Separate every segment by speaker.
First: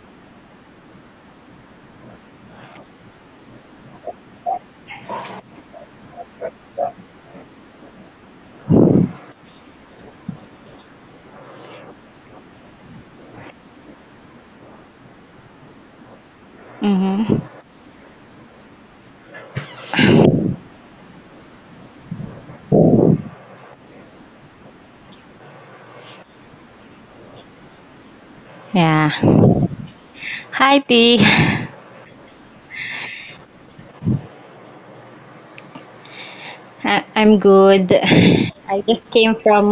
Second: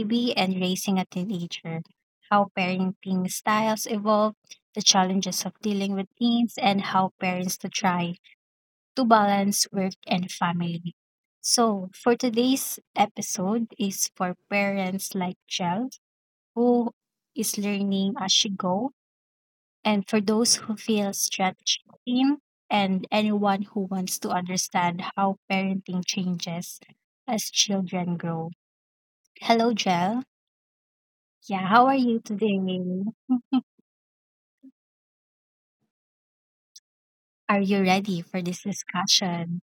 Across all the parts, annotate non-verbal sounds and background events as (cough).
Speaker 1: baby and raising a teenager, how parenting styles evolve, the challenges of dealing with teens, and how parents to try to balance work and family. So, for today's episode is for parents like Jel, who
Speaker 2: Mm-hmm.
Speaker 1: is learning as she goes and for those who feel stretched thin, and anyone who wants to understand how parenting changes as children grow.
Speaker 2: Yeah.
Speaker 1: Hello, Jel.
Speaker 2: Hi, T. (laughs)
Speaker 1: Yeah, how are you today?
Speaker 2: I'm
Speaker 1: Are you
Speaker 2: good.
Speaker 1: ready for this
Speaker 2: I just came from
Speaker 1: discussion?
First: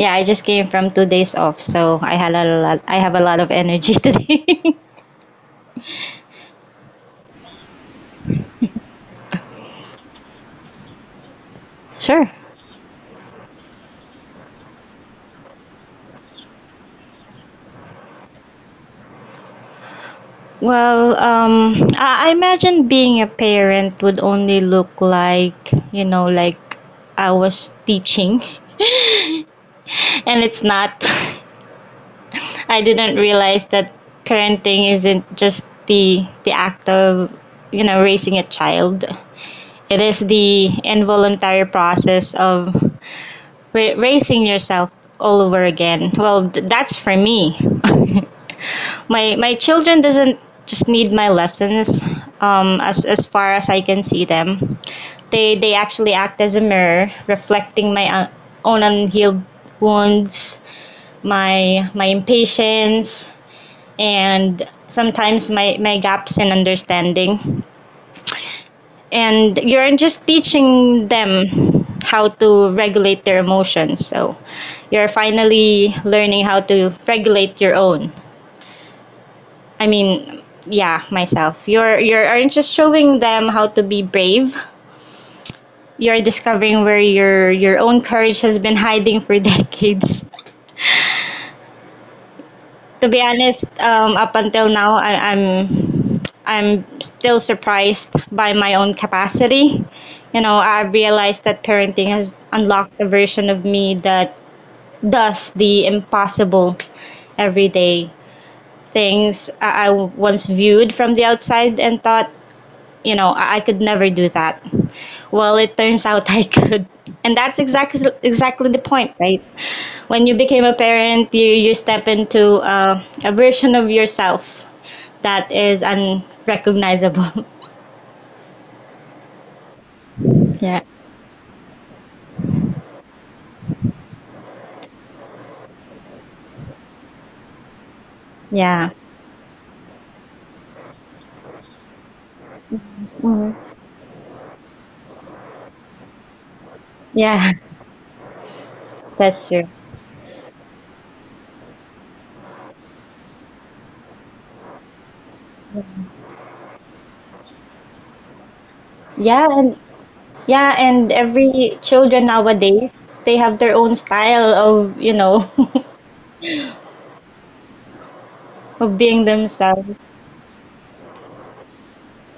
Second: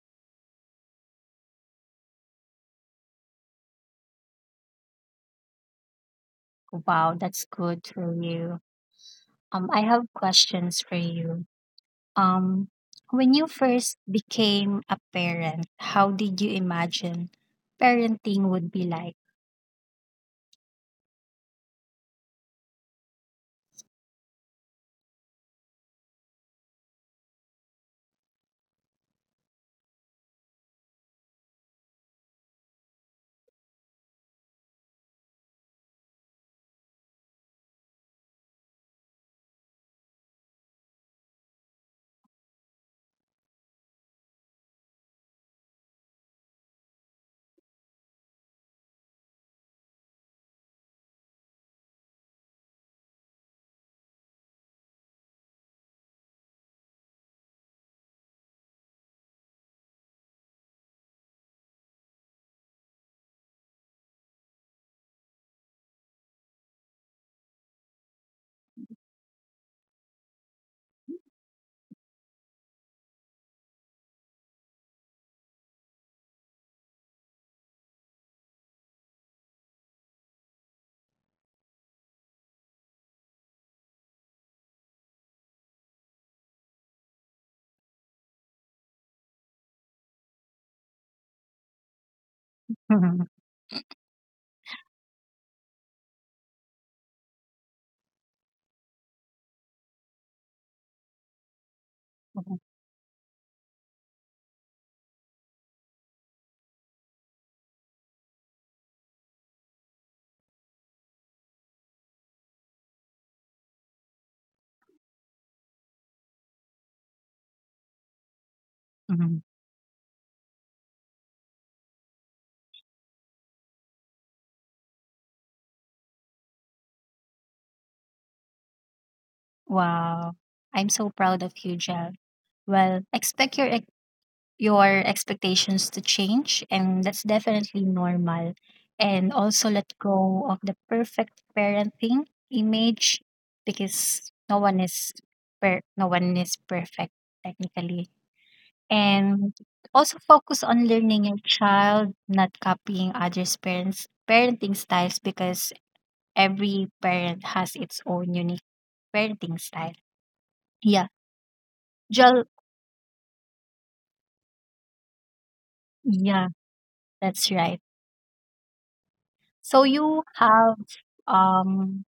Speaker 2: Yeah, I just came from 2 days off, so I had a lot. I have a lot of energy (laughs) today.
Speaker 1: Wow, that's good for you. I have questions for you.
Speaker 2: Sure.
Speaker 1: Um, when you first became a parent, how did you imagine parenting would be like?
Speaker 2: Well, I imagine being a parent would only look like, you know, like, I was teaching, (laughs) and it's not. (laughs) I didn't realize that parenting isn't just the act of, you know, raising a child. It is the involuntary process of raising yourself all over again. Well, that's for me. (laughs) My children doesn't just need my lessons. As far as I can see them, they actually act as a mirror, reflecting my own unhealed wounds, my impatience, and sometimes my gaps in understanding, and you're just teaching them how to regulate their emotions. So you're finally learning how to regulate your own. I mean, yeah, myself. You're aren't just showing them how to be brave. You're discovering where your own courage has been hiding for (laughs) decades. To be honest, up until now, I'm I'm still surprised by my own capacity. You know, I realized that parenting has unlocked a version of me that does the impossible every day. Things I once viewed from the outside and thought, you know, I could never do that. Well, it turns out (laughs) I could. And that's exactly the point,
Speaker 1: (laughs)
Speaker 2: right? When you became a parent, you step into a version of yourself that is unrecognizable.
Speaker 1: Wow.
Speaker 2: (laughs)
Speaker 1: I'm
Speaker 2: Yeah.
Speaker 1: so proud of you, Jel. Well, expect your your expectations to change, and that's definitely normal.
Speaker 2: Yeah.
Speaker 1: And also let go of the perfect parenting image
Speaker 2: Mhm.
Speaker 1: because no one is perfect
Speaker 2: Yeah,
Speaker 1: technically.
Speaker 2: that's
Speaker 1: And
Speaker 2: true.
Speaker 1: also focus on learning your child, not copying others' parents parenting styles, because every parent has its own unique
Speaker 2: Yeah,
Speaker 1: parenting
Speaker 2: and
Speaker 1: style.
Speaker 2: yeah, and
Speaker 1: Yeah.
Speaker 2: every children
Speaker 1: Jel,
Speaker 2: nowadays, they have their own style of, you know,
Speaker 1: yeah, that's right.
Speaker 2: (laughs) of being themselves.
Speaker 1: So you have um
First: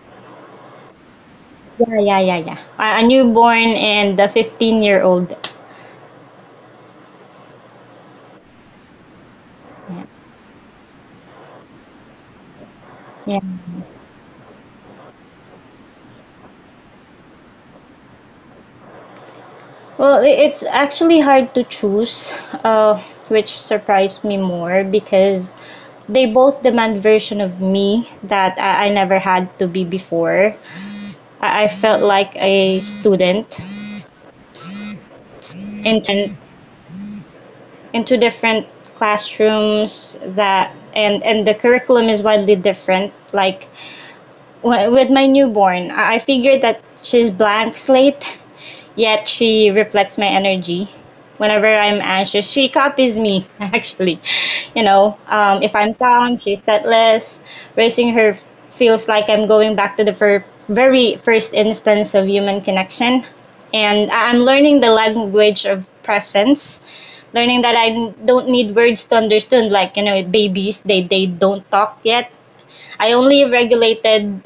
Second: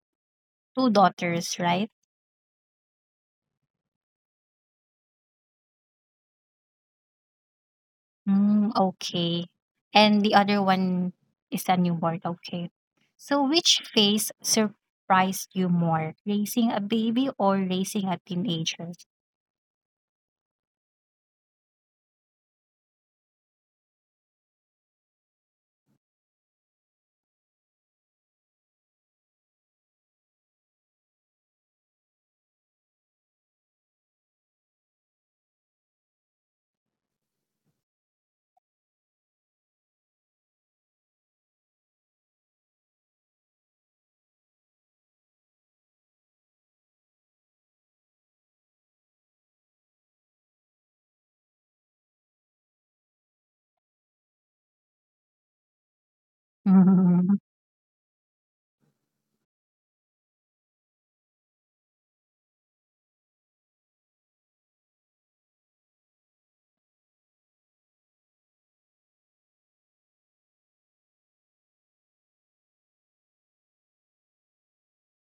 Speaker 1: two daughters, right?
Speaker 2: Yeah, yeah, yeah, yeah. A newborn and a 15-year-old.
Speaker 1: Mm, okay.
Speaker 2: Yeah.
Speaker 1: And the other one is a newborn, okay. So
Speaker 2: Yeah.
Speaker 1: which phase surprised you more, raising a baby or raising a teenager?
Speaker 2: Well, it's actually hard to choose, uh, which surprised me more because they both demand version of me that I never had to be before. I felt like a student into into different classrooms that and the curriculum is widely different. Like, with my newborn, I figured that she's blank slate. Yet she reflects my energy. Whenever I'm anxious, she copies me, (laughs) actually. You know, if I'm calm, she's
Speaker 1: (laughs)
Speaker 2: thoughtless. Raising her feels like I'm going back to the very first instance of human connection. And I'm learning the language of presence, learning that I don't need words to understand. Like, you know, babies, they don't talk yet. I only regulated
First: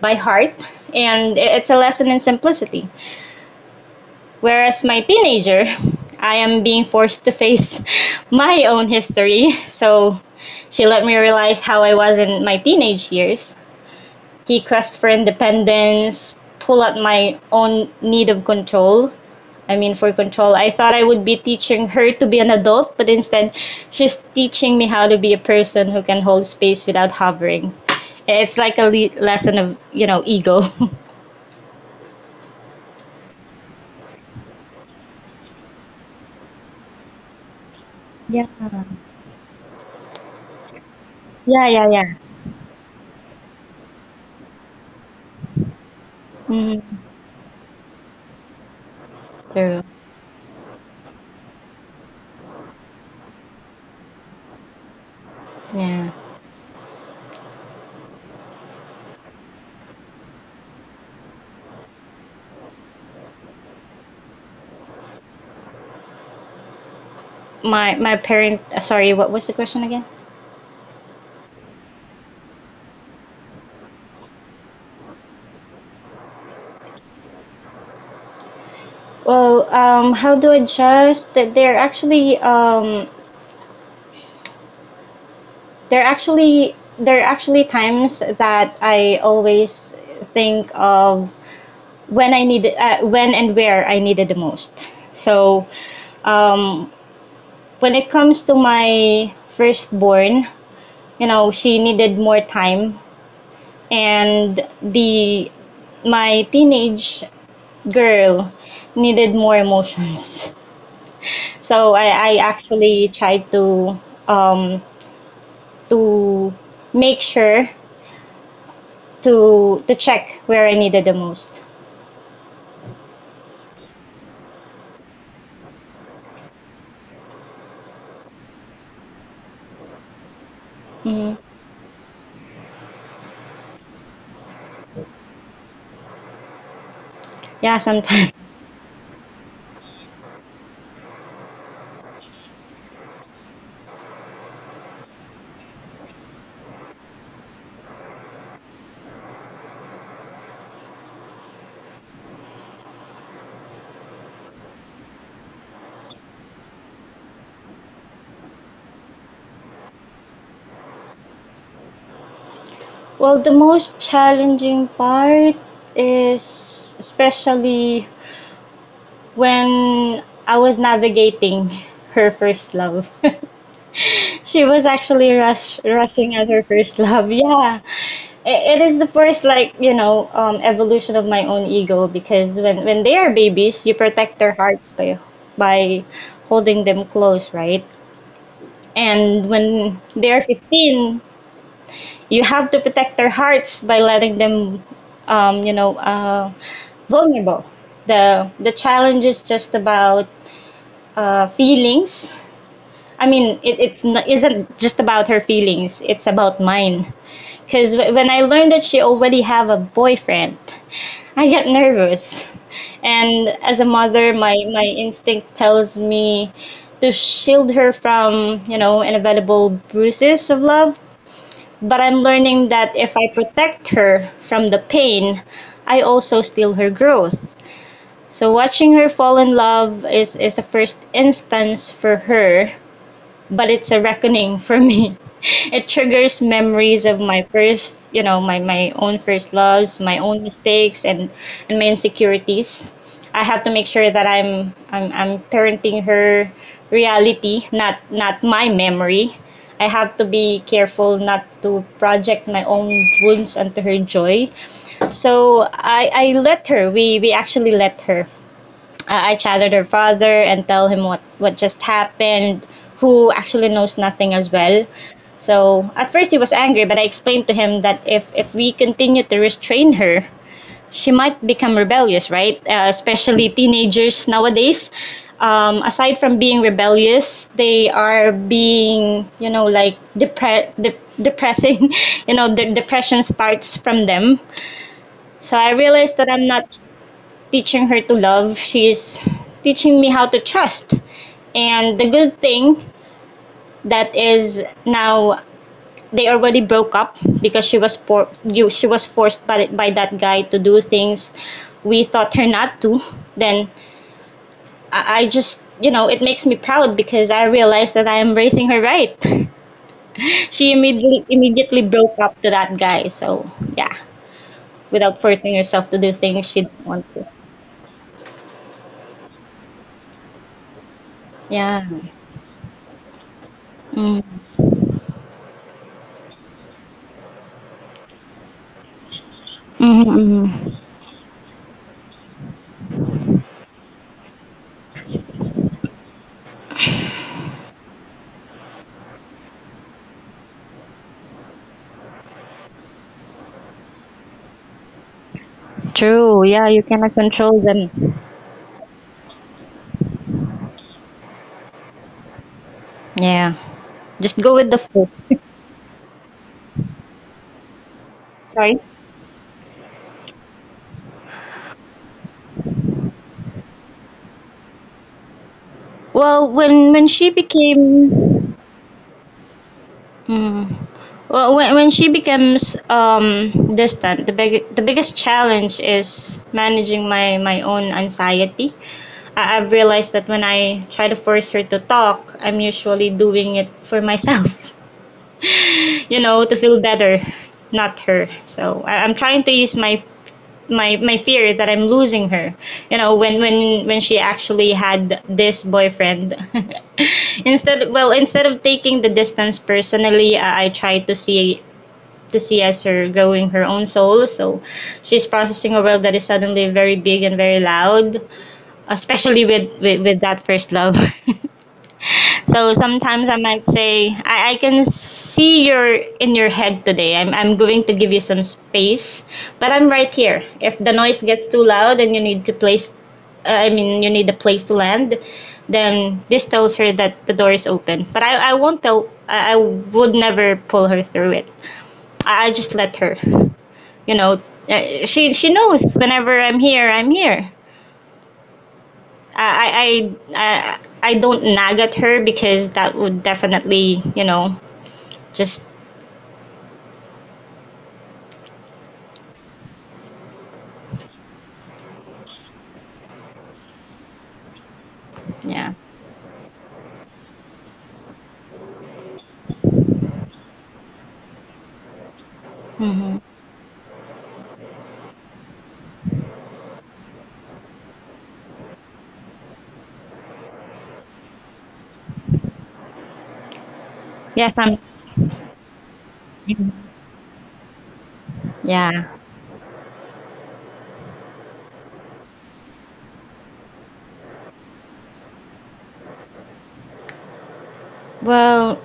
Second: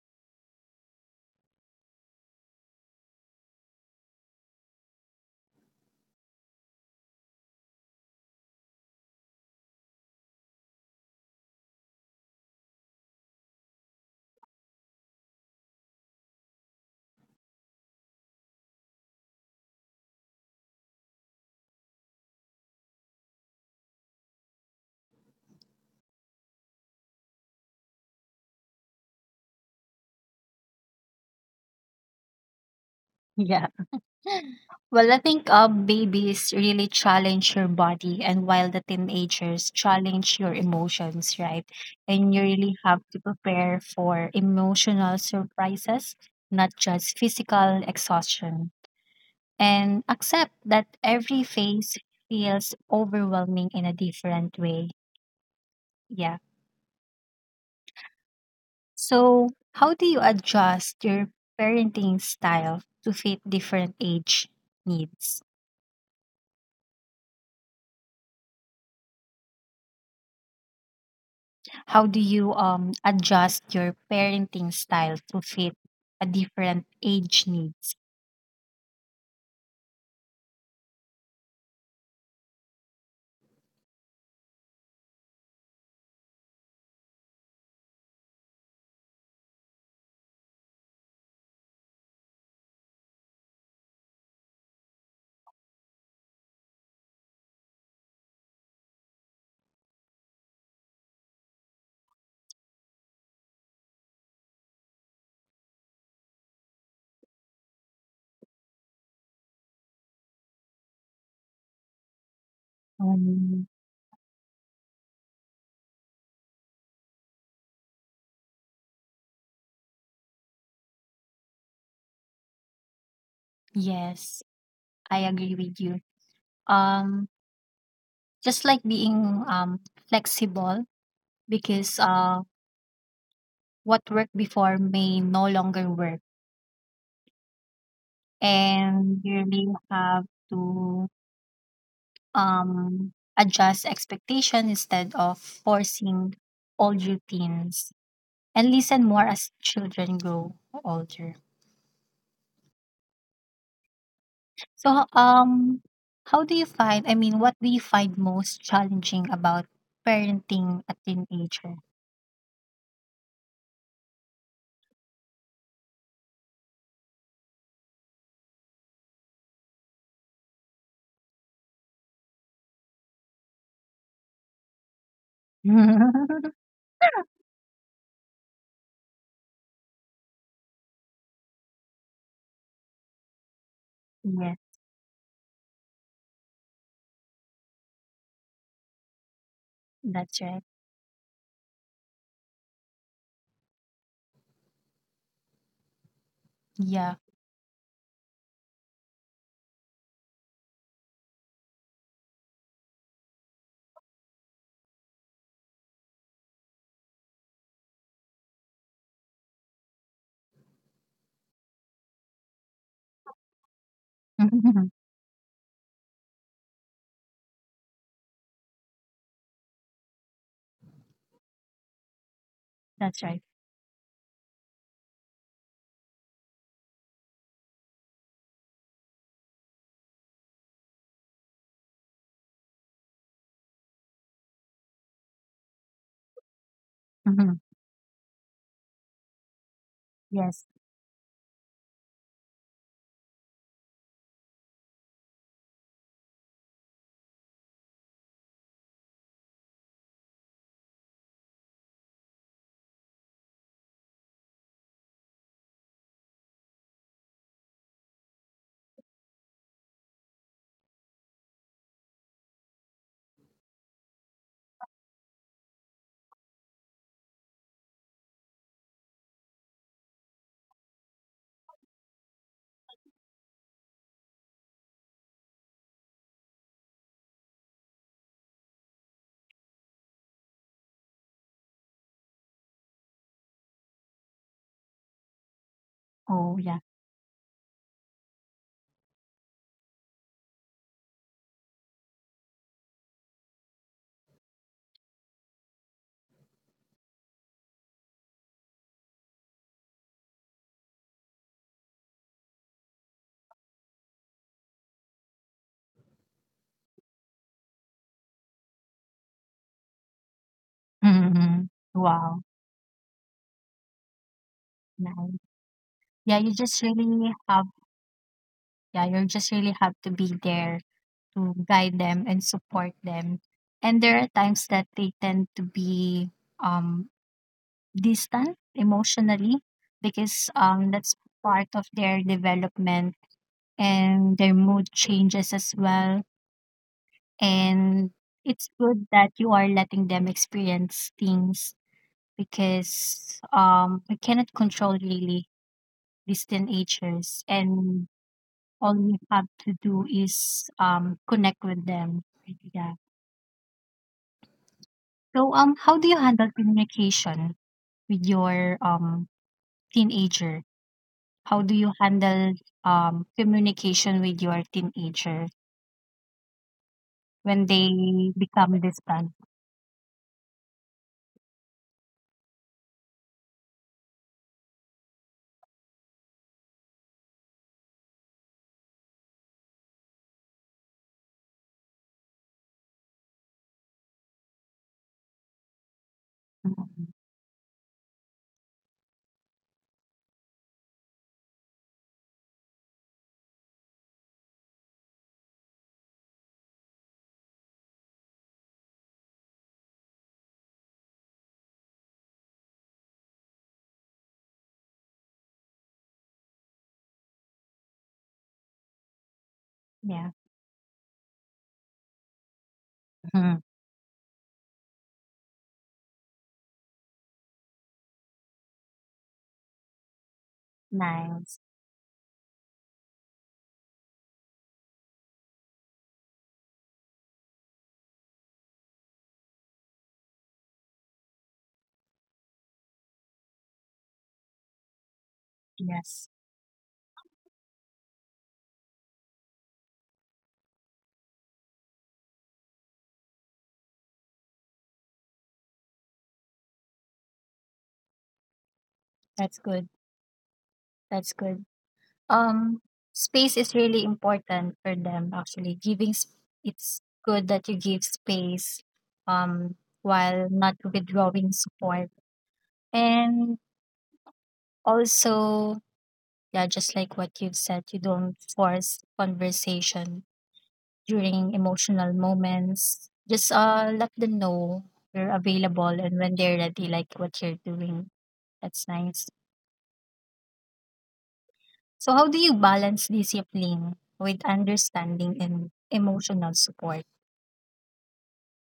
Speaker 2: by heart, and it's a lesson in simplicity. Whereas my teenager, I am being forced to face (laughs) my own history. So she let me realize how I was in my teenage years. He quest for independence, pull at my own need of control. For control. I thought I would be teaching her to be an adult, but instead, she's teaching me how to be a person who can hold space without hovering. It's like a lesson of, you know, ego. (laughs)
Speaker 1: yeah. Well, I think babies really challenge your body,
Speaker 2: Yeah.
Speaker 1: and while the teenagers challenge your emotions,
Speaker 2: Yeah,
Speaker 1: right?
Speaker 2: yeah, yeah.
Speaker 1: And you really have to prepare for emotional surprises,
Speaker 2: Hmm.
Speaker 1: not just physical exhaustion.
Speaker 2: True.
Speaker 1: And accept that every phase feels overwhelming in a different way.
Speaker 2: Yeah.
Speaker 1: Yeah. So, how do you adjust your parenting style to fit different age needs?
Speaker 2: my parent Sorry, what was the question again?
Speaker 1: How do you adjust your parenting style to fit a different age needs?
Speaker 2: Well, how do I adjust? That, there are actually there are actually times that I always think of when I need when and where I need it the most. So, um when it comes to my firstborn, you know, she needed more time, and the my teenage girl needed more emotions. (laughs) So I actually tried
Speaker 1: Um,
Speaker 2: to, um, to make sure to check where I needed the most.
Speaker 1: yes, I agree with you. Um, just like being flexible,
Speaker 2: Mm,
Speaker 1: because what worked before may no longer work,
Speaker 2: yeah, sometimes. (laughs)
Speaker 1: and you really have to um, adjust expectation instead of forcing old routines and listen more as children grow older. So how do you find, I mean, what do you find most challenging about parenting a teenager?
Speaker 2: Well, the most challenging part is especially when I was navigating (laughs) her first love. (laughs) She was actually rushing at
Speaker 1: (laughs)
Speaker 2: her first love. (laughs) Yeah. It is the first, like, you know, evolution of my own ego because when they are babies, you protect their
Speaker 1: Yes,
Speaker 2: hearts by holding them close, right? And when they are
Speaker 1: that's right.
Speaker 2: 15, you have to protect their hearts by letting them, um, you know, uh,
Speaker 1: Yeah.
Speaker 2: vulnerable. The challenge is just about feelings. I mean, it's not, isn't just about her feelings. It's about mine. Because when I learned that she already have a boyfriend, I get nervous. And as a mother, my
Speaker 1: (laughs)
Speaker 2: instinct tells me to shield her from, you know, inevitable bruises of love. But I'm learning that if
Speaker 1: That's
Speaker 2: I
Speaker 1: right.
Speaker 2: protect her from the pain, I also steal her growth. So watching her fall in love is a first instance for her, but it's a reckoning for me. (laughs) It triggers memories of my
Speaker 1: Mhm.
Speaker 2: first, you know, my own first loves, my own
Speaker 1: Yes.
Speaker 2: mistakes, and my insecurities. I have to make sure that I'm parenting her reality, not my memory. I have to be careful not to project my own wounds onto her joy. So I let her. We actually let her. I chatted her father and tell him what just happened, who actually knows nothing as well. So at first he was angry, but I explained to him that if we continue to restrain her, she might become rebellious, right? Especially teenagers nowadays. Aside from being rebellious, they are being, you know, like depressing. (laughs) You know, the depression starts from them. So I realized that I'm
Speaker 1: Oh
Speaker 2: not
Speaker 1: yeah.
Speaker 2: teaching her to love. She's teaching me how to trust. And the good thing that is now they already broke up because she was forced by that guy to do things we thought her not to. Then I, just, you know, it makes me proud because I realized that I am raising her right. (laughs) She
Speaker 1: (laughs)
Speaker 2: immediately
Speaker 1: Mhm.
Speaker 2: broke up to
Speaker 1: Wow.
Speaker 2: that guy. So yeah, without
Speaker 1: Nice.
Speaker 2: forcing herself to do things
Speaker 1: Yeah,
Speaker 2: she
Speaker 1: you
Speaker 2: didn't
Speaker 1: just
Speaker 2: want to.
Speaker 1: really have yeah, you just really have to be there to
Speaker 2: Yeah.
Speaker 1: guide them and support them. And
Speaker 2: Mm.
Speaker 1: there are times that they tend to be um, distant emotionally
Speaker 2: Mm-hmm.
Speaker 1: because
Speaker 2: Mm-hmm.
Speaker 1: that's part of their development and their mood changes as well. And it's good that you are letting them experience things, because we cannot control really
Speaker 2: True.
Speaker 1: these
Speaker 2: Yeah, you cannot
Speaker 1: teenagers,
Speaker 2: control them.
Speaker 1: and all we have to do is connect with them. Yeah.
Speaker 2: Yeah. Just go with the flow. (laughs)
Speaker 1: So, how do you handle communication with
Speaker 2: Sorry.
Speaker 1: your teenager? How do you handle communication with your teenager
Speaker 2: Well, when she
Speaker 1: when they
Speaker 2: became
Speaker 1: become distant?
Speaker 2: Mm, well, when she becomes, distant, the biggest challenge is managing my own anxiety. I, I've realized that when I try to force her to talk, I'm usually doing it for myself, (laughs) you know, to feel
Speaker 1: Mhm.
Speaker 2: better, not her. So I'm trying to ease my fear that I'm losing her. You know, when she actually had this boyfriend. (laughs) Instead, well, instead of taking the distance personally, I try to see, to see as her growing her own soul. So she's processing a world that is suddenly very big and very loud, especially
Speaker 1: Yeah.
Speaker 2: with that first love. (laughs) So sometimes I
Speaker 1: Mhm.
Speaker 2: might say, I can see you're in your head today. I'm going to give you some space, but I'm right here. If the noise
Speaker 1: Nice.
Speaker 2: gets too loud and you need to place, I mean, you need a place to land, then this tells her that the door is open. But I won't tell, I would never pull her through it. I just let her, you know. She knows
Speaker 1: Yes,
Speaker 2: whenever I'm here, I'm here. I don't nag at her because that would definitely, you know, just
Speaker 1: that's good. That's good. Um, space is really important for them actually.
Speaker 2: yeah.
Speaker 1: It's good that you give space um while not withdrawing support,
Speaker 2: Hmm.
Speaker 1: and also yeah, just like what you've said, you don't force conversation during emotional moments. Just let them
Speaker 2: Yes, I'm
Speaker 1: know you're available, and when they're
Speaker 2: mhm.
Speaker 1: ready, like what you're doing. That's
Speaker 2: Yeah.
Speaker 1: nice. So how do you balance discipline with understanding and emotional support?
Speaker 2: Well,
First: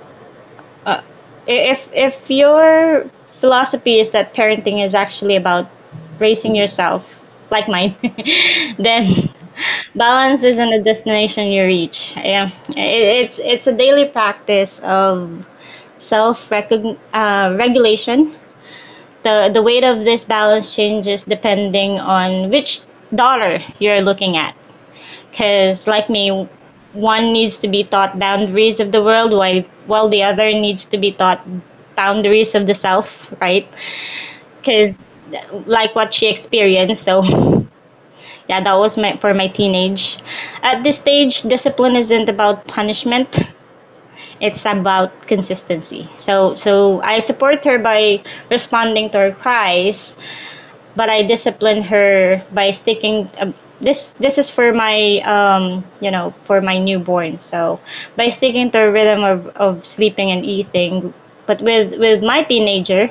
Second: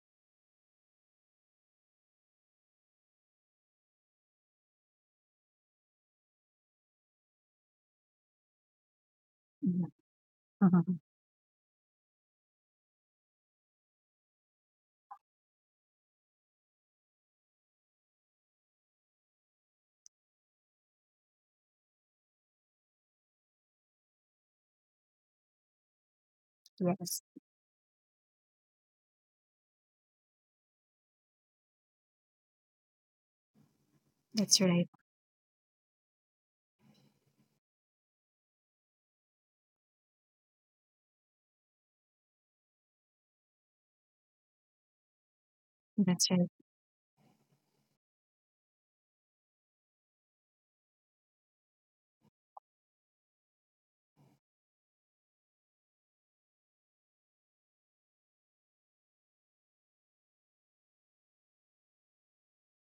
Speaker 2: uh, if your philosophy is that parenting is actually about raising yourself, like mine, (laughs) then
Speaker 1: Yeah.
Speaker 2: balance isn't
Speaker 1: Mhm.
Speaker 2: a
Speaker 1: (laughs)
Speaker 2: destination you reach. Yeah, it's a daily practice of self regulation. The weight of this balance changes depending on which dollar you're looking at, because like me,
Speaker 1: Yes,
Speaker 2: one needs to be taught boundaries of the world, while the other needs to be taught boundaries of the self, right?
Speaker 1: that's
Speaker 2: Because
Speaker 1: right.
Speaker 2: like what she experienced, so (laughs) yeah, that was my for my teenage. At this stage, discipline isn't about punishment. It's about consistency.
Speaker 1: That's
Speaker 2: So
Speaker 1: right.
Speaker 2: so I support her by responding to her cries, but I disciplined her by sticking. This this is for my, um, you know, for my newborn. So by sticking to a rhythm of sleeping and eating, but with my teenager,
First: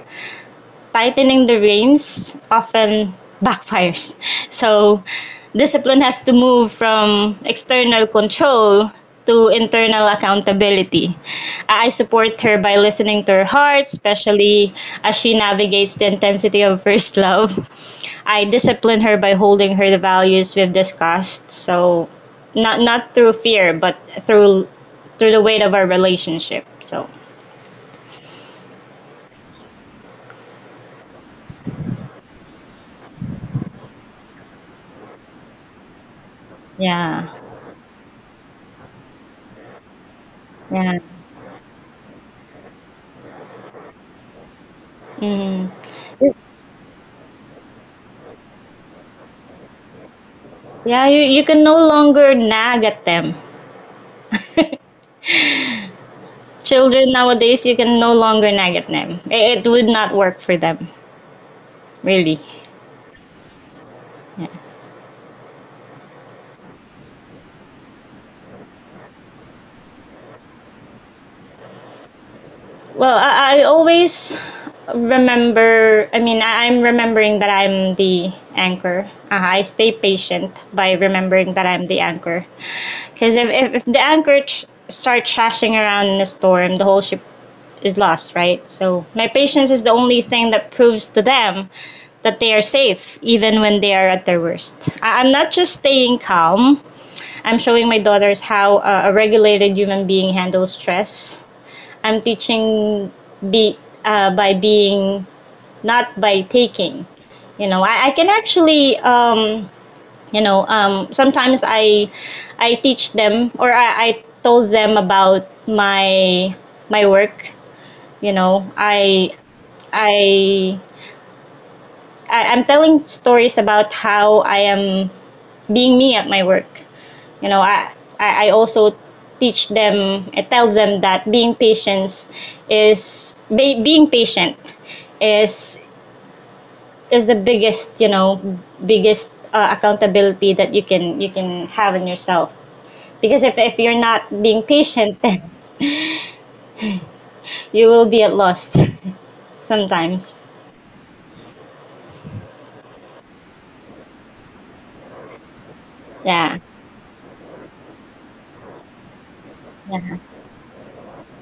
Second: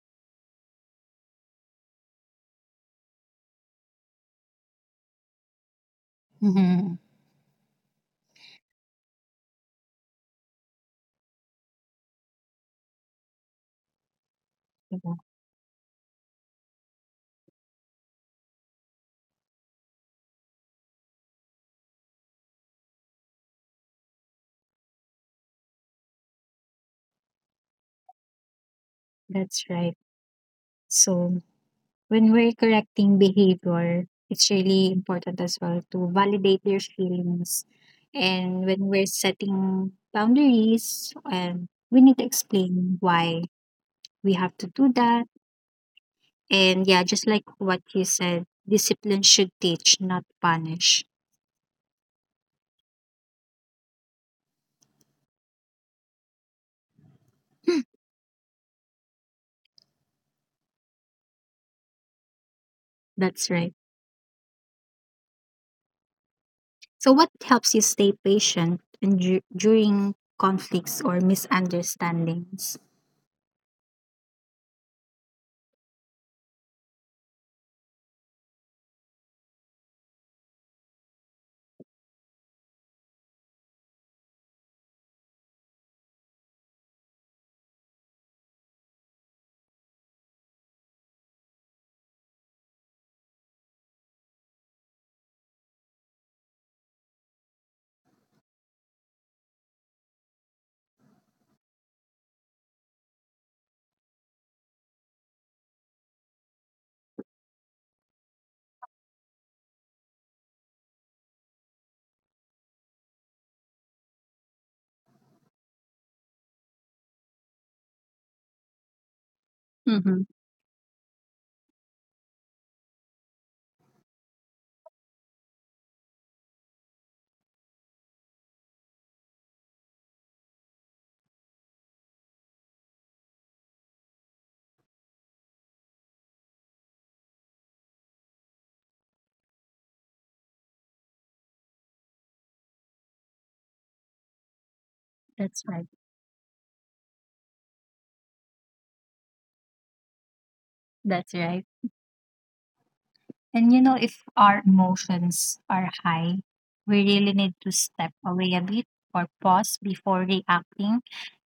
Speaker 2: tightening the reins often backfires. So, discipline has to move
Speaker 1: Mhm.
Speaker 2: from external control to internal accountability. I support her by listening to her heart, especially
Speaker 1: Yeah,
Speaker 2: as she navigates the intensity of first (laughs) love. I discipline her by holding her the values we've discussed. So, not not through fear, but through through the weight of our relationship. So,
Speaker 1: that's right. So when we're correcting behavior, it's really important as well to validate their
Speaker 2: yeah,
Speaker 1: feelings. And when we're setting
Speaker 2: yeah.
Speaker 1: boundaries, and we need to explain why we have to do that.
Speaker 2: Mm.
Speaker 1: And yeah, just like what you said, discipline should teach, not punish.
Speaker 2: Yeah, you can no longer nag at them. (laughs) Children nowadays, you
Speaker 1: Hmm.
Speaker 2: can no longer nag at them. It would not work for them, really.
Speaker 1: That's right.
Speaker 2: Yeah.
Speaker 1: So, what helps you stay patient and during conflicts or misunderstandings?
Speaker 2: Well, I always I, I'm remembering that I'm the anchor. I stay patient by remembering that I'm the anchor. Because if the anchor starts thrashing around in a storm, the whole ship is lost, right? So my patience is the only thing that proves to them that they are safe, even when they are at their worst. I'm not just staying calm, I'm showing my daughters how a regulated human being handles stress. I'm teaching be by being, not by taking. You know, I can actually, you know, sometimes I teach them, or I told them about my work. You know,
Speaker 1: Mm-hmm.
Speaker 2: I I'm telling stories about how I am being me at my work. You know, I also teach them. I tell them that being patience is, being patient is, the biggest, biggest accountability that you can have in yourself, because if you're not being patient (laughs) then
Speaker 1: That's right.
Speaker 2: you will be at lost (laughs) sometimes.
Speaker 1: That's right. And you know, if our emotions are high,
Speaker 2: Yeah.
Speaker 1: we really need to step away a bit or pause before
Speaker 2: Yeah.
Speaker 1: reacting,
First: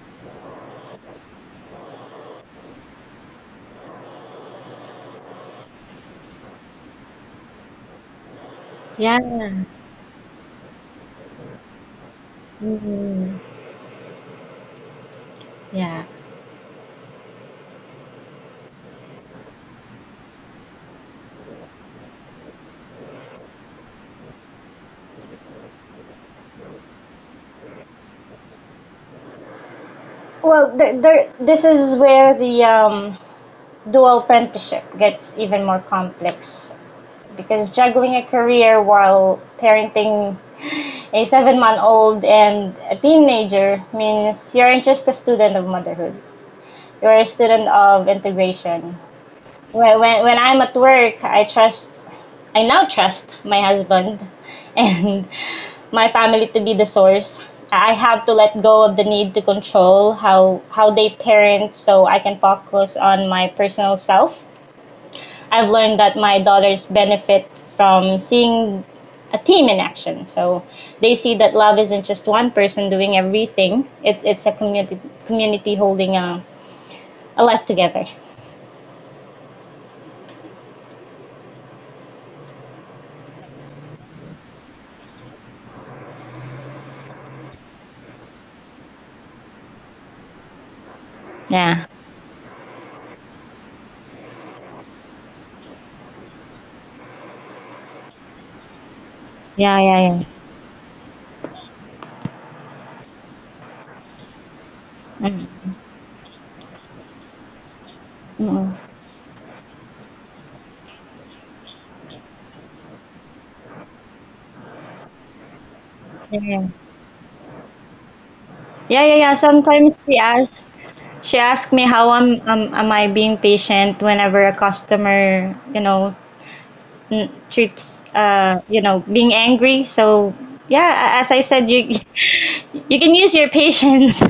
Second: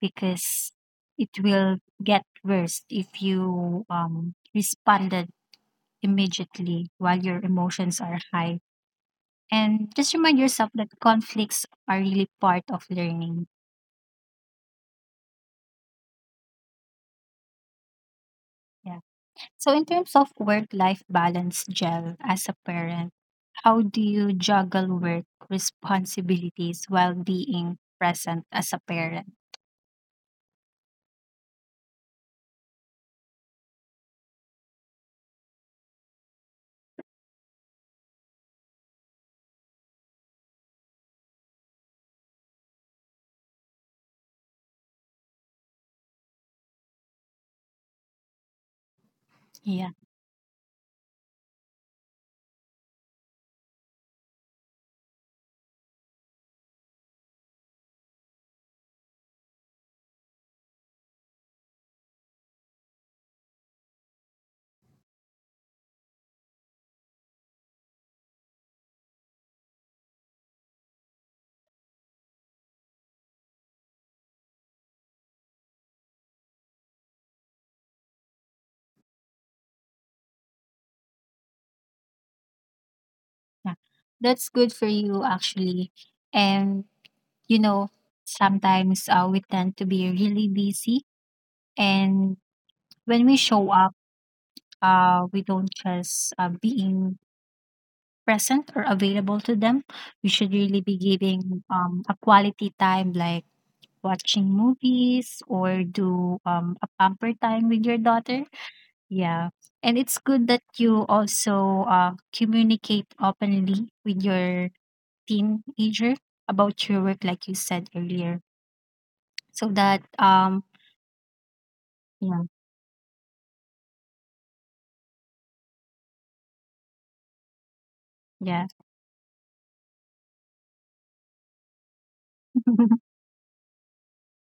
Speaker 1: because it will get worse if you responded immediately while your emotions are high.
Speaker 2: Yeah.
Speaker 1: And just remind yourself that conflicts are really part of
Speaker 2: Mhm.
Speaker 1: learning.
Speaker 2: Yeah.
Speaker 1: Yeah. So, in terms of work life balance, Gel as a parent, how do you juggle work responsibilities while being present as a parent?
Speaker 2: Well there, this is where the dual apprenticeship gets even more complex, because juggling a career while parenting a 7-month old and a teenager means you're not just a student of motherhood, you're a student of integration.
Speaker 1: Yeah,
Speaker 2: When I'm at work, I now trust my husband (laughs) and my family to be the source. I have to let go of the need to control how they parent, so I can focus on my personal self. I've learned that my daughters benefit from seeing a team in action. So they see that love isn't just one person doing everything. It's a community, holding a life together.
Speaker 1: yeah. That's good for you, actually. And, you know, sometimes we tend to be really busy.
Speaker 2: Yeah.
Speaker 1: And when we show up, we don't just being present or available to
Speaker 2: Yeah,
Speaker 1: them.
Speaker 2: yeah.
Speaker 1: We should really be giving a quality time, like watching movies
Speaker 2: Mm-hmm.
Speaker 1: or do a pamper time with your daughter.
Speaker 2: Mm-hmm.
Speaker 1: Yeah. And it's good that you also communicate openly with your teenager
Speaker 2: Yeah. Mm, mm.
Speaker 1: about your work, like you said earlier,
Speaker 2: Yeah, yeah, yeah. Yeah.
Speaker 1: so that,
Speaker 2: Sometimes she asks, she asked me how
Speaker 1: yeah,
Speaker 2: am I being patient whenever a customer, you know, mm, treats
Speaker 1: yeah.
Speaker 2: you know, being angry. So yeah, as I said, you (laughs) you
Speaker 1: (laughs)
Speaker 2: can use your patience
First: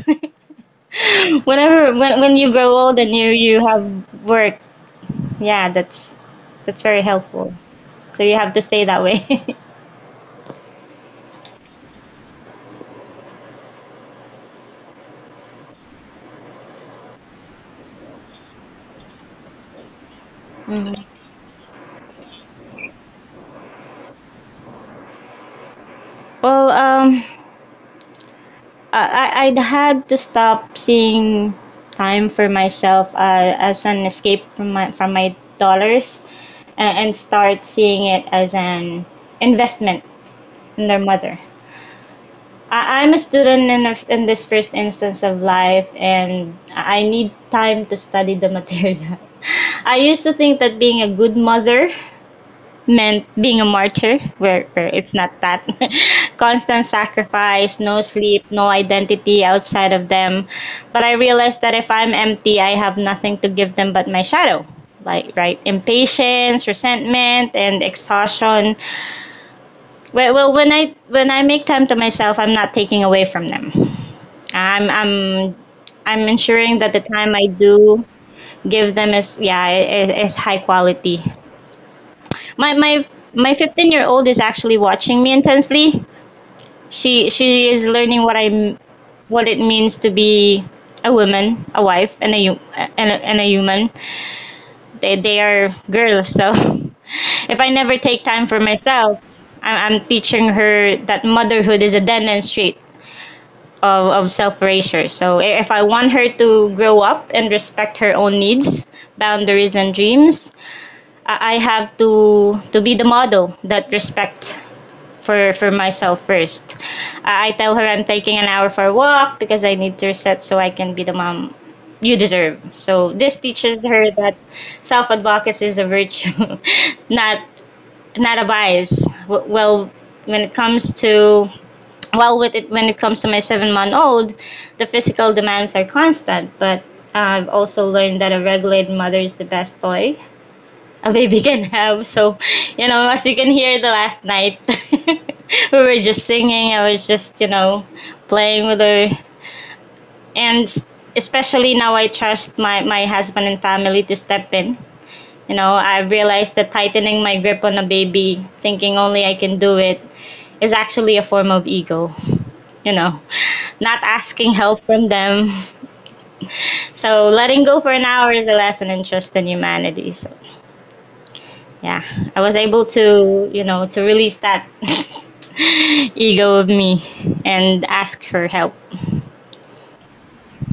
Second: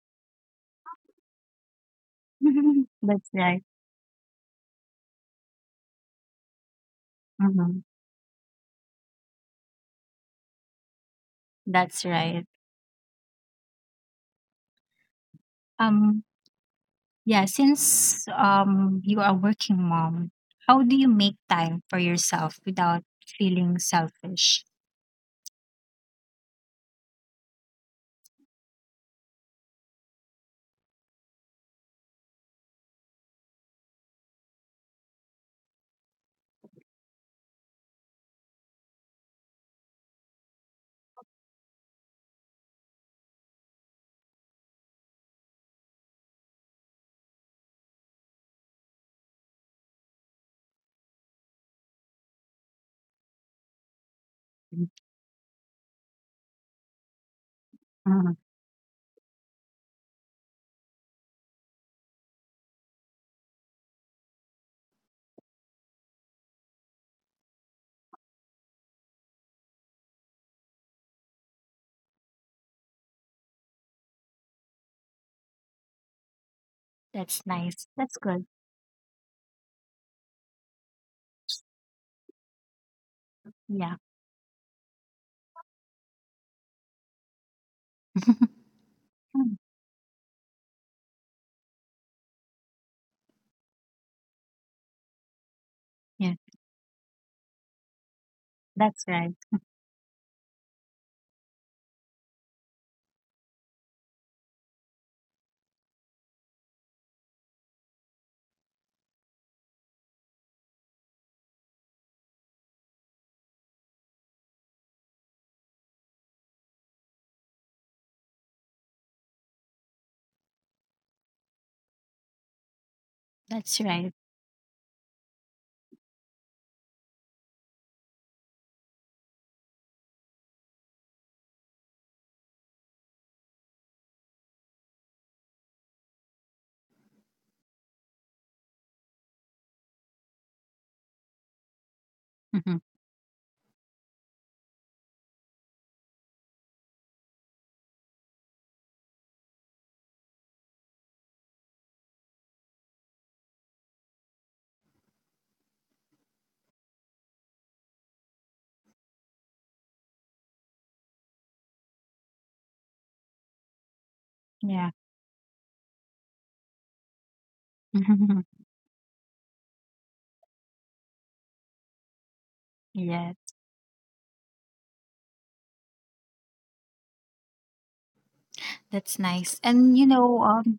Speaker 2: (laughs) whenever, when you grow old and
Speaker 1: That's right.
Speaker 2: you have work. Yeah, that's very helpful.
Speaker 1: Hmm.
Speaker 2: So you have to stay that way. (laughs)
Speaker 1: That's right. Um, yeah, since you are a working mom, how do
Speaker 2: Mhm.
Speaker 1: you make time for yourself without feeling selfish?
Speaker 2: Well, I'd had to stop seeing time for myself as an escape from my dollars, and start seeing it as an investment and their mother. I'm a student in, a, in this first instance of life, and I need time to study the material. (laughs) I used to think that being a good mother meant being a martyr, where it's not that. (laughs) Constant sacrifice, no
Speaker 1: Mm-hmm.
Speaker 2: sleep, no identity outside of them. But I realized that if I'm empty, I have nothing to give them but my shadow. Like, right, impatience, resentment, and exhaustion. Well, when I make time to myself, I'm not taking away from them. I'm I'm I'm ensuring that the time
Speaker 1: That's
Speaker 2: I
Speaker 1: nice.
Speaker 2: do
Speaker 1: That's good.
Speaker 2: give them is, yeah, is high quality. My my my 15-year
Speaker 1: Yeah.
Speaker 2: year old is actually watching me intensely. She is learning what
Speaker 1: (laughs)
Speaker 2: I'm what it means to be a woman, a wife, and a hu- and a human. They are girls,
Speaker 1: Yeah,
Speaker 2: so (laughs) if I never take time for
Speaker 1: that's
Speaker 2: myself,
Speaker 1: right.
Speaker 2: I'm teaching her that motherhood is a dead end street of, self erasure. So if I want her to grow up and respect her own needs, boundaries, and dreams, I have to be the model that respect for myself first. I tell her I'm taking an hour for a walk because I need to reset so I can be the mom you deserve. So this
Speaker 1: That's
Speaker 2: teaches
Speaker 1: right.
Speaker 2: her that self advocacy is a virtue, (laughs) not not a bias. Well, when it comes to, while with it when it comes to my 7-month old, the physical demands are constant, but I've also learned that a regulated mother is the best toy a baby (laughs) can have. So
Speaker 1: Mhm.
Speaker 2: you know, as you can hear, the last night (laughs) we were just singing. I was just, you know, playing with her. And especially now, I trust my husband and family to step in. You know, I realized that tightening my grip on a baby, thinking only I can do it, is actually a form of ego, you know, not asking
Speaker 1: Yeah.
Speaker 2: help from them. So letting go for an hour is a
Speaker 1: (laughs)
Speaker 2: lesson in trust in humanity. So yeah, I was able
Speaker 1: Yeah,
Speaker 2: to, you know, to release that (laughs) ego of me and ask for help.
Speaker 1: that's nice. And you know,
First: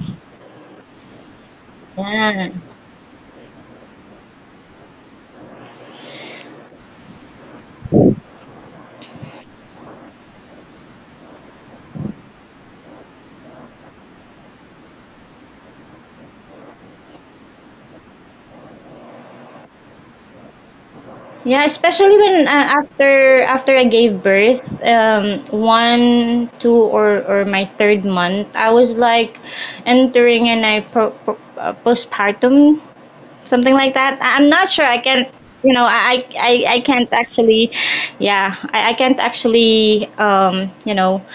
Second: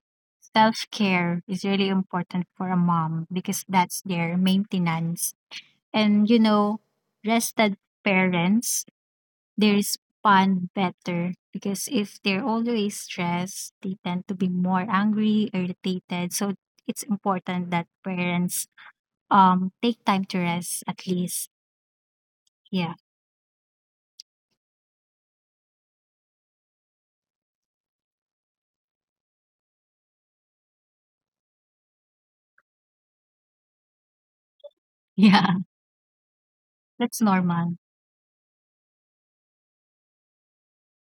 Speaker 1: self-care is really important
Speaker 2: Yeah.
Speaker 1: for a mom because that's their maintenance. And you know, rested parents, they respond better, because if they're always stressed, they tend to be more angry, irritated. So it's important that parents take time to rest at
Speaker 2: Yeah,
Speaker 1: least.
Speaker 2: especially when,
Speaker 1: Yeah.
Speaker 2: after, I gave birth. One, two, or my third month, I was like entering an I postpartum, something like that. I'm not sure. I can't. You know,
Speaker 1: Yeah.
Speaker 2: I can't
Speaker 1: (laughs) That's
Speaker 2: actually.
Speaker 1: normal.
Speaker 2: Yeah, I can't actually. You know,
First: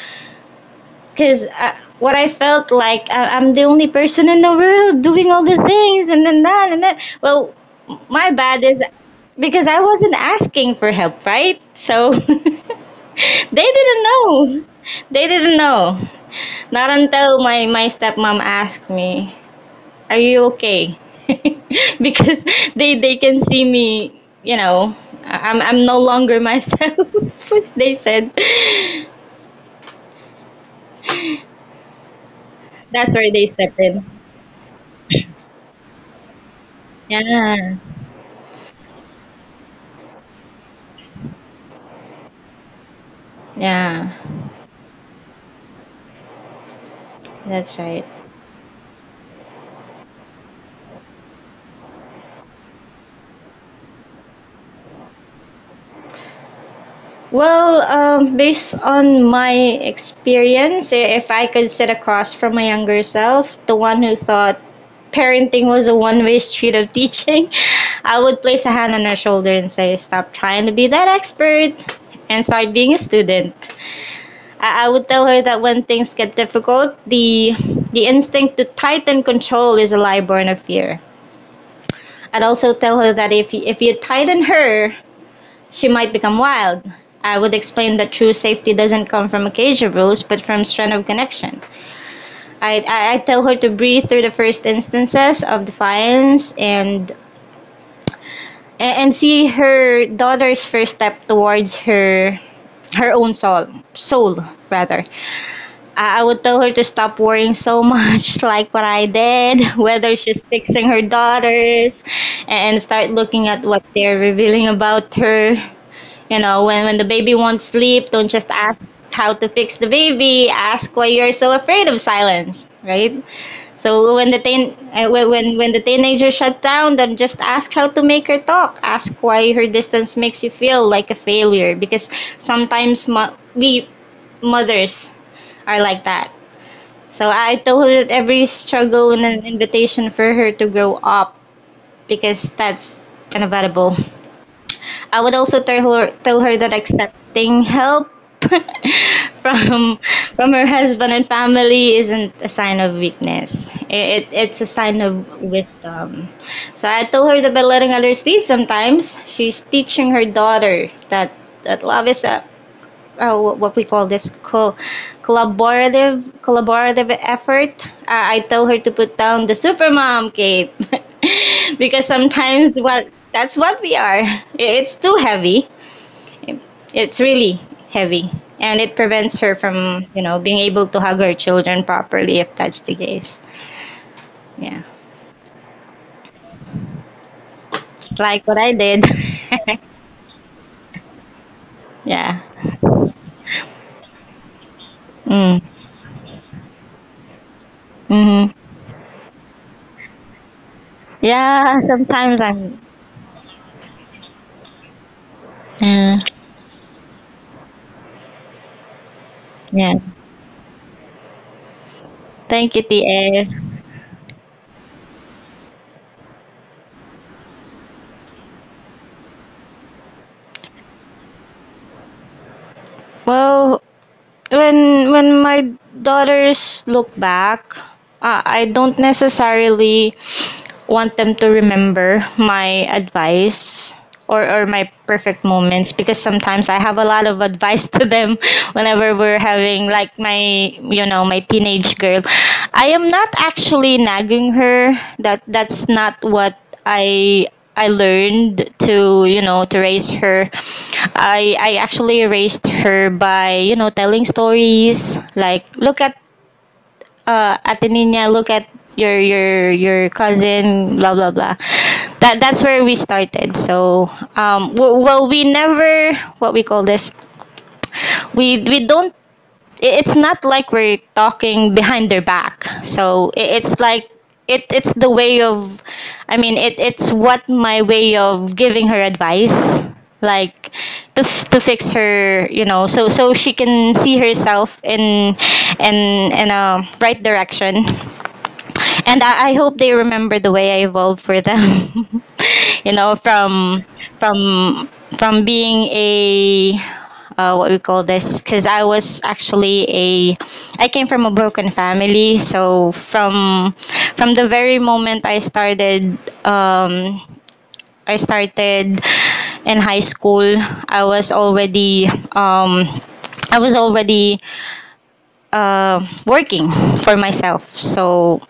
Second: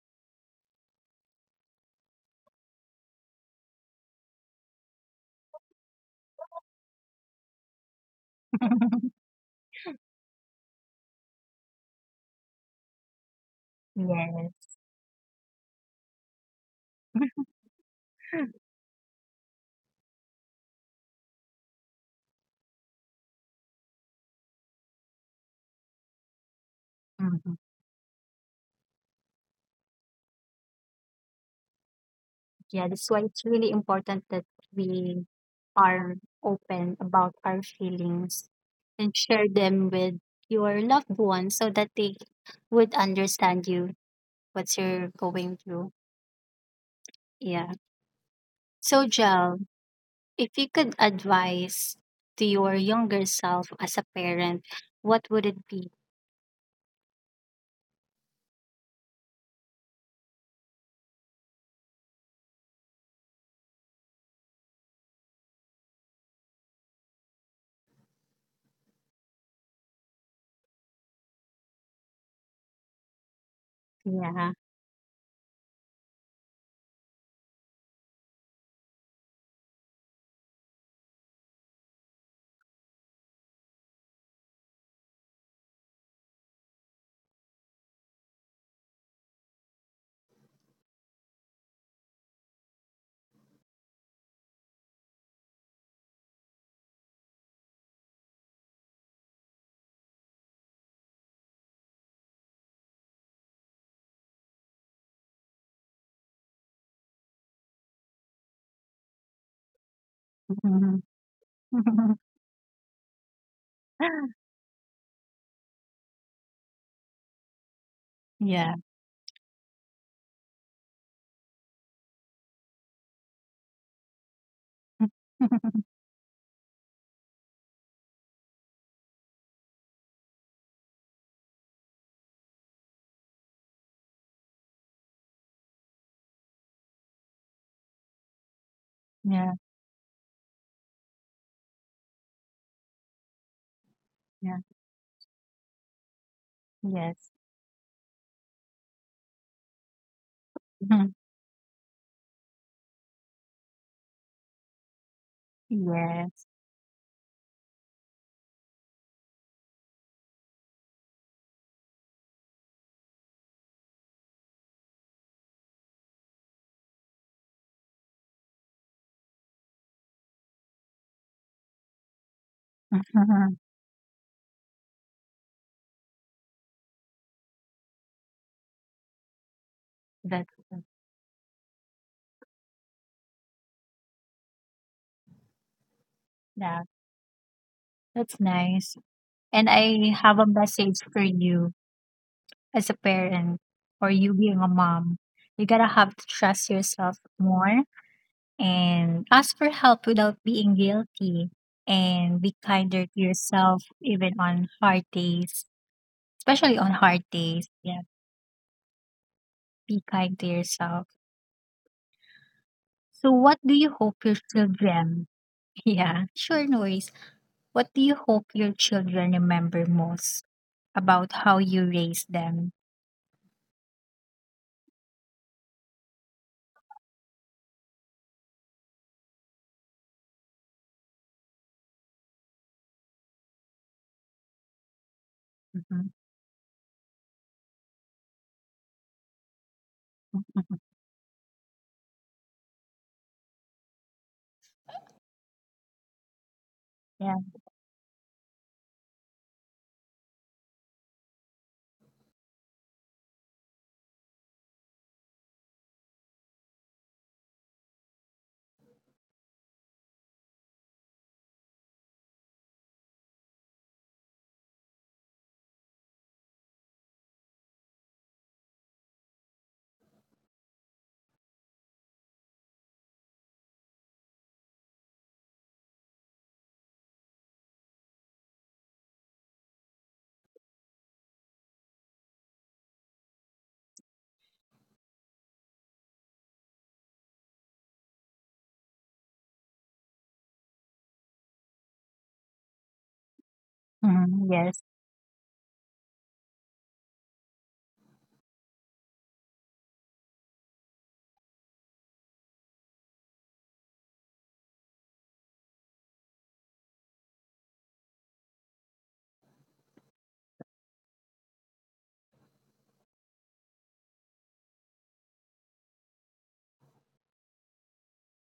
Speaker 2: because what I felt like, I'm the only person in the world doing all the things, and then that, and that. Well, my bad is because I wasn't asking for help, right? So (laughs) they didn't know.
Speaker 1: Yes.
Speaker 2: They didn't know. Not until my stepmom asked me, are you okay? (laughs) Because they can see me, you know, I- am I'm no longer myself.
Speaker 1: Mhm.
Speaker 2: (laughs) They said
Speaker 1: Yeah, that's
Speaker 2: that's
Speaker 1: why
Speaker 2: where
Speaker 1: it's
Speaker 2: they
Speaker 1: really
Speaker 2: step in.
Speaker 1: important that we are open about our
Speaker 2: Yeah.
Speaker 1: feelings and share them with your loved ones, so that they would understand you,
Speaker 2: Yeah,
Speaker 1: what you're going through. Yeah.
Speaker 2: that's right.
Speaker 1: So, Jel, if you could advise to your younger self as a parent, what would it be?
Speaker 2: Well, based on my experience, if I could sit across from my younger self, the one who thought parenting was a one-way street of teaching, (laughs) I would place a hand on her shoulder and say, stop trying to be that expert and start being a student.
Speaker 1: Yeah.
Speaker 2: I would tell her that when things get difficult, the instinct to tighten control is a lie born of fear. I'd also tell her that if you tighten her, she might become wild. I would explain that true safety doesn't come from occasion rules, but from strength of connection. I tell her to breathe through the first instances of defiance, and see her daughter's first step towards her own soul, soul rather. I would tell her to stop worrying so much, (laughs) like what I did, (laughs) whether she's fixing her
Speaker 1: (laughs)
Speaker 2: daughters,
Speaker 1: yeah. (laughs)
Speaker 2: and start looking at what they're revealing about her. You know, when the baby won't sleep, don't just
Speaker 1: Yeah.
Speaker 2: ask how to fix the baby, ask why you're so afraid of silence, right? So when the teen, when the
Speaker 1: (laughs)
Speaker 2: teenager shut down, then just ask how to make her talk. Ask why her distance makes you feel like a failure. Because sometimes we mothers are like that. So I told her that every struggle and an
Speaker 1: Yeah.
Speaker 2: invitation for her to grow up, because that's unavoidable. I would also tell her that
Speaker 1: Yes.
Speaker 2: accepting help (laughs) from, her
Speaker 1: Mhm.
Speaker 2: husband and family isn't a sign of weakness. It's a sign of wisdom.
Speaker 1: Yes.
Speaker 2: So I told her that by letting others lead, sometimes she's teaching her daughter that love is a, what we call this, collaborative, effort. I tell her to put down the supermom cape (laughs) because sometimes what,
Speaker 1: (laughs) Mhm.
Speaker 2: that's what we are. It's too heavy. It's really heavy, and it prevents her from, you know,
Speaker 1: That's
Speaker 2: being able to hug her children properly, if that's the case. Yeah,
Speaker 1: yeah,
Speaker 2: just
Speaker 1: that's
Speaker 2: like what I
Speaker 1: nice.
Speaker 2: did.
Speaker 1: And I have a message for you
Speaker 2: (laughs) Yeah.
Speaker 1: as a parent, or you being a mom. You
Speaker 2: Mm.
Speaker 1: gotta have to trust yourself more
Speaker 2: Mm-hmm.
Speaker 1: and ask for help without being guilty,
Speaker 2: Yeah.
Speaker 1: and be
Speaker 2: Sometimes I'm.
Speaker 1: kinder to yourself even on hard days,
Speaker 2: Yeah.
Speaker 1: especially on hard days. Yeah, be
Speaker 2: Yeah.
Speaker 1: kind to yourself.
Speaker 2: Thank you,
Speaker 1: So what
Speaker 2: TA.
Speaker 1: do you hope your children? (laughs) Yeah, sure, no worries. What do you hope your children remember most about how you raised them?
Speaker 2: Well, when my daughters look back, I don't necessarily want them to remember my advice, or my perfect
Speaker 1: Mhm.
Speaker 2: moments, because sometimes I have a lot of advice to them (laughs) whenever we're having, like, my,
Speaker 1: (laughs)
Speaker 2: you know, my teenage girl. I am not actually nagging her. That's not what
Speaker 1: Yeah.
Speaker 2: I I learned, to you know, to raise her. I actually raised her by, you know, telling stories, like, look at Ate Nina, look at your your cousin, blah blah blah. That's where we started. So well, we never, what we call this, we don't, it's not like we're talking behind their back. So it's like it's the way of, I mean, it's what, my way of giving her advice, like, to fix her, you know, so she can see herself in, in in a right direction. And I hope they remember the way I evolved for them. (laughs) You know, from,
Speaker 1: Mhm. Yes.
Speaker 2: from from being a, what we call this, because I was actually a, I came from a broken family. So from, the very moment I started, um I started in high school, I was already, um I was already, uh, working for myself. So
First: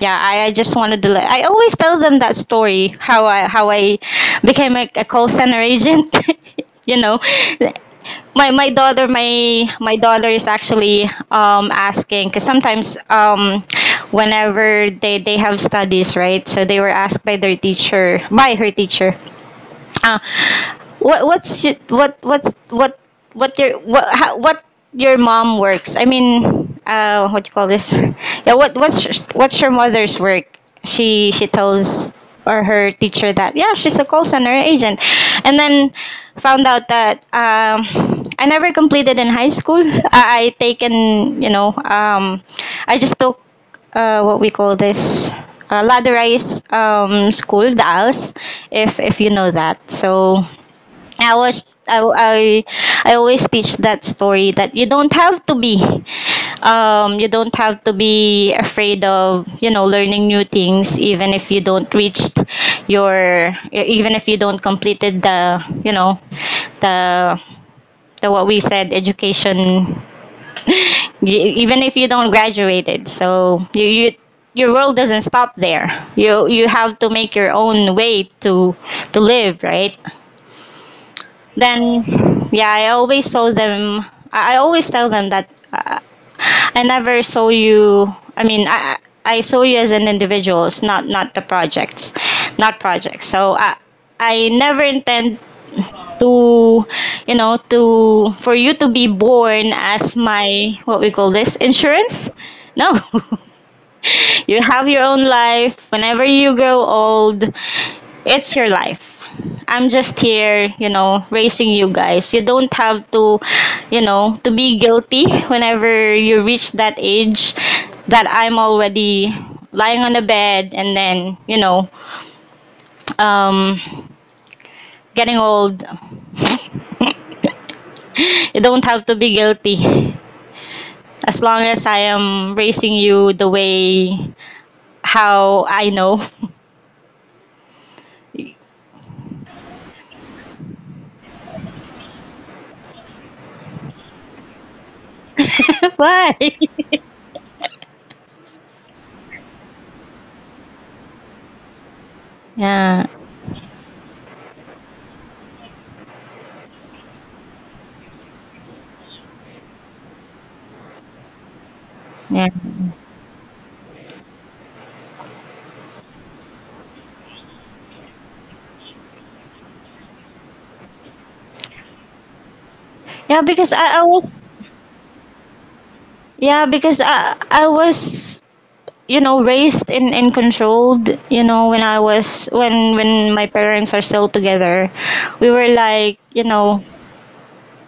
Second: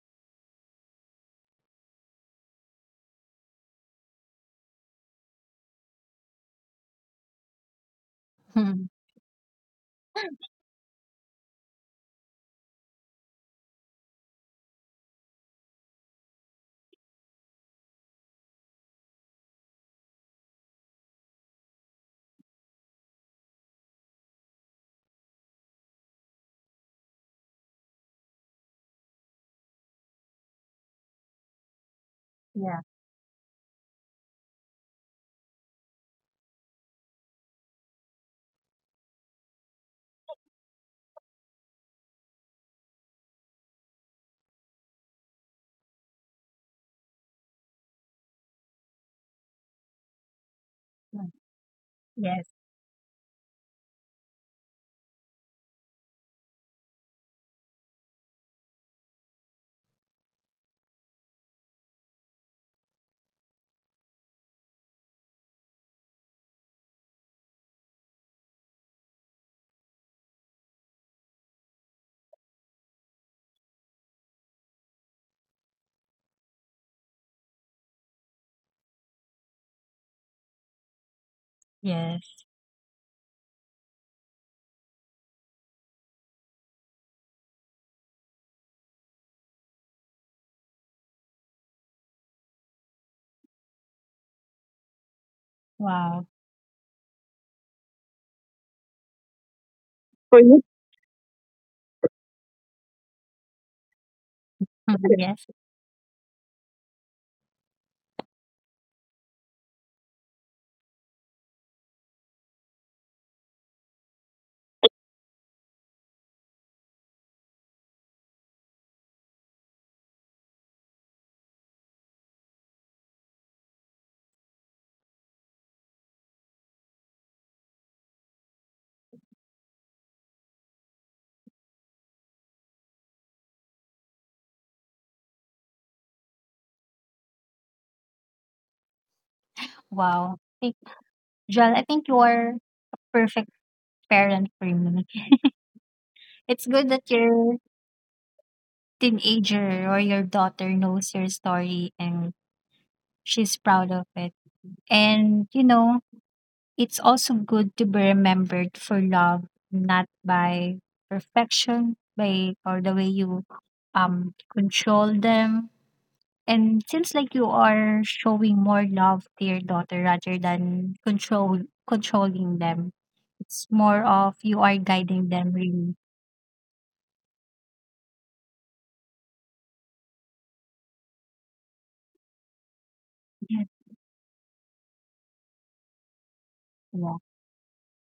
Speaker 2: yeah, I just wanted to, like, I always tell them that story, how I, how I became a call center agent. (laughs) You know, my my daughter
Speaker 1: (laughs)
Speaker 2: my my daughter is actually, asking, because sometimes, whenever they have studies, right? So they were asked by their teacher, by her teacher, uh, what what's, what your what, what your mom works? I mean, what you call this? (laughs) Yeah, what what's your mother's work? She tells or
Speaker 1: Yeah.
Speaker 2: her teacher that yeah, she's a call center agent, and then found out that, I never completed in high school. I taken, you know, I just took, what we call this, ladderized, school, the ALS, if you know that. So
Speaker 1: Yeah.
Speaker 2: I was I, I
Speaker 1: Yes.
Speaker 2: I always teach that story, that you don't have to be, you don't have to be afraid of, you know, learning new things, even if you don't reached your, even if you don't completed the, you know, the the, what we said, education, y- even if you don't graduated. So you your world doesn't stop there. You have to make your own way to, live, right? Then
Speaker 1: Yes.
Speaker 2: yeah, I always told them, I always tell them that, I never saw you, I mean, I saw you as an individuals, not, the projects, not projects. So I never intend
Speaker 1: Wow.
Speaker 2: to, you know, to, for you to be born as
Speaker 1: For
Speaker 2: my,
Speaker 1: you?
Speaker 2: what we call this, insurance. No. (laughs) You have
Speaker 1: Mhm.
Speaker 2: your own
Speaker 1: Yes.
Speaker 2: life. Whenever you grow old, it's your life. I'm just here, you know, raising you guys. You don't have to, you know, to be guilty whenever you reach that age that I'm already lying on the bed and then, you know, um, getting old. (laughs) You don't have to be guilty, as long as I am raising you the way how I know.
Speaker 1: Wow. Thank- Jel, I think you are perfect parent for me.
Speaker 2: (laughs) Why?
Speaker 1: It's good that you're teenager or your daughter knows your story, and
Speaker 2: Yeah,
Speaker 1: she's proud of it. And you know, it's also good to be remembered for love, not by perfection, by
Speaker 2: yeah.
Speaker 1: or the way you control them. And seems like you are showing more love to your daughter rather than controlling them.
Speaker 2: Yeah,
Speaker 1: It's
Speaker 2: because
Speaker 1: more
Speaker 2: I
Speaker 1: of you
Speaker 2: was
Speaker 1: are guiding them really.
Speaker 2: yeah, because I was, you know, raised in and controlled, you know, when I was when
Speaker 1: Yeah.
Speaker 2: my parents are still together, we were like, you know,
Speaker 1: Yeah.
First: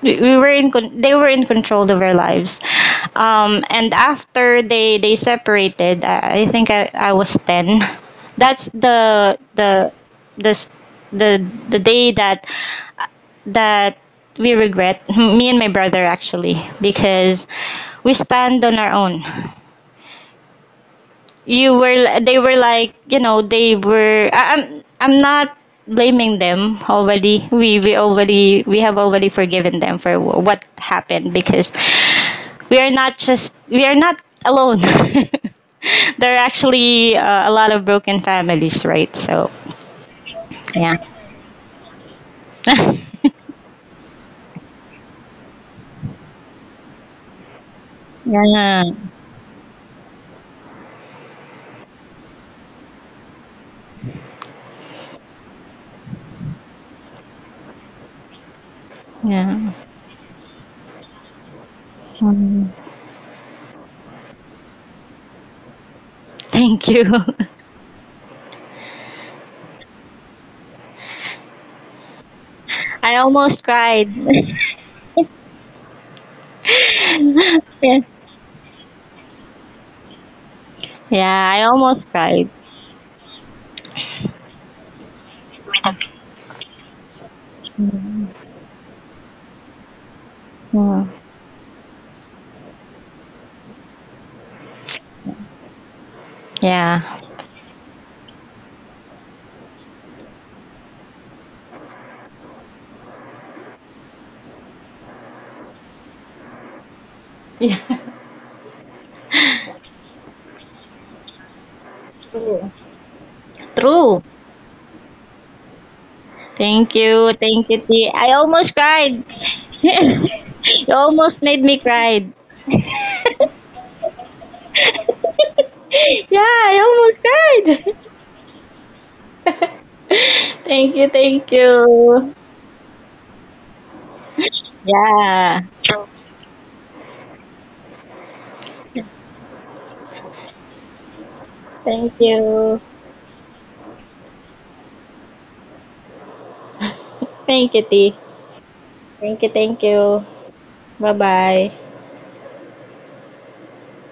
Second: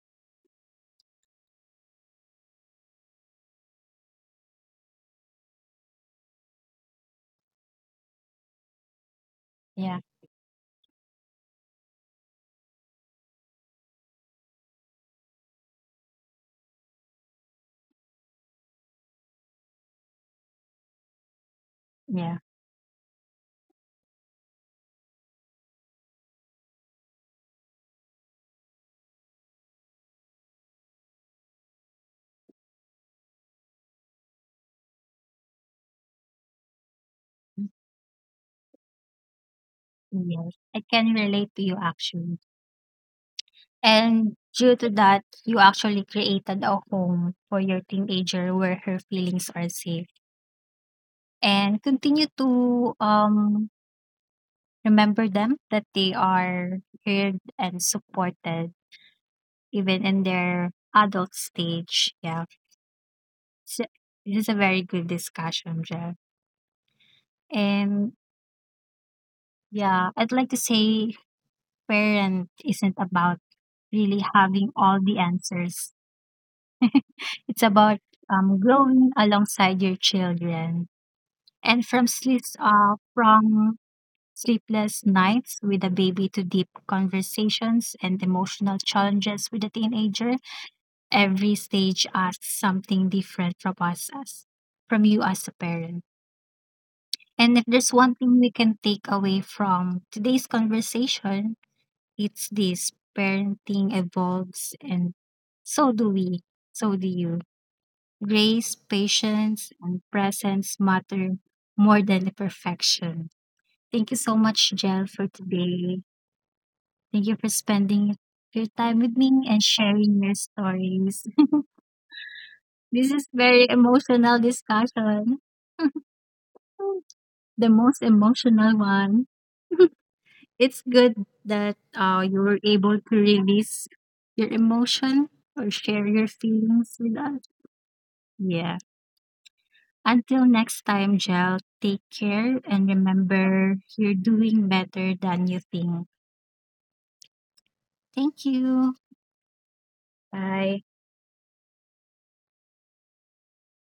Speaker 2: we were in they were in control of our lives. And after they, separated, I think I was 10. That's the
Speaker 1: Yeah.
Speaker 2: the s- the the day that, that we regret, (laughs) me and my brother actually, because we stand on our own. You were, they
Speaker 1: Yeah.
Speaker 2: were like, you know, they were. I'm, not blaming them already. We already, we have already forgiven them for what happened, because we are not alone. (laughs) There are actually a lot of broken families, right? So,
Speaker 1: Yes.
Speaker 2: yeah.
Speaker 1: I can relate to you actually.
Speaker 2: (laughs)
Speaker 1: And due to that, you actually created a home for your teenager
Speaker 2: Yeah,
Speaker 1: where her feelings are safe, and continue to remember them that they are heard and supported
Speaker 2: yeah.
Speaker 1: even in their adult stage. Yeah.
Speaker 2: Mm.
Speaker 1: So, this is a very good discussion, Jeff.
Speaker 2: Thank you. (laughs)
Speaker 1: And yeah, I'd like to say parent isn't
Speaker 2: I
Speaker 1: about
Speaker 2: almost cried.
Speaker 1: really having all the answers.
Speaker 2: (laughs)
Speaker 1: (laughs) It's
Speaker 2: Yeah.
Speaker 1: about growing alongside your children,
Speaker 2: Yeah, I
Speaker 1: and
Speaker 2: almost cried.
Speaker 1: from sleepless nights with a baby to deep conversations
Speaker 2: Mm.
Speaker 1: and emotional challenges with a teenager,
Speaker 2: Mm.
Speaker 1: every stage asks something different from us, as from you as a parent.
Speaker 2: Yeah.
Speaker 1: And if there's one thing we can take away from today's conversation, it's this: parenting evolves, and so do we, so do you.
Speaker 2: Yeah.
Speaker 1: Grace, patience and presence matter more than the
Speaker 2: True.
Speaker 1: perfection.
Speaker 2: True.
Speaker 1: Thank you so much, Jel, for today.
Speaker 2: Thank you.
Speaker 1: Thank you for
Speaker 2: Thank you, T. I
Speaker 1: spending
Speaker 2: almost
Speaker 1: your time
Speaker 2: cried.
Speaker 1: with me
Speaker 2: (laughs)
Speaker 1: and sharing your
Speaker 2: You almost
Speaker 1: stories.
Speaker 2: made
Speaker 1: (laughs)
Speaker 2: me cry.
Speaker 1: This
Speaker 2: (laughs)
Speaker 1: is very emotional discussion.
Speaker 2: Yeah, I almost
Speaker 1: The
Speaker 2: cried.
Speaker 1: most emotional one.
Speaker 2: (laughs) Thank
Speaker 1: It's
Speaker 2: you.
Speaker 1: good
Speaker 2: Thank
Speaker 1: that
Speaker 2: you.
Speaker 1: you were able to release your emotion
Speaker 2: Yeah.
Speaker 1: or share your feelings with us. Yeah. Until next time, Jel,
Speaker 2: Thank
Speaker 1: take
Speaker 2: you.
Speaker 1: care and remember you're doing better than you think.
Speaker 2: Thank you, T.
Speaker 1: Thank you.
Speaker 2: Thank you, thank you.
Speaker 1: Bye.
Speaker 2: Bye-bye.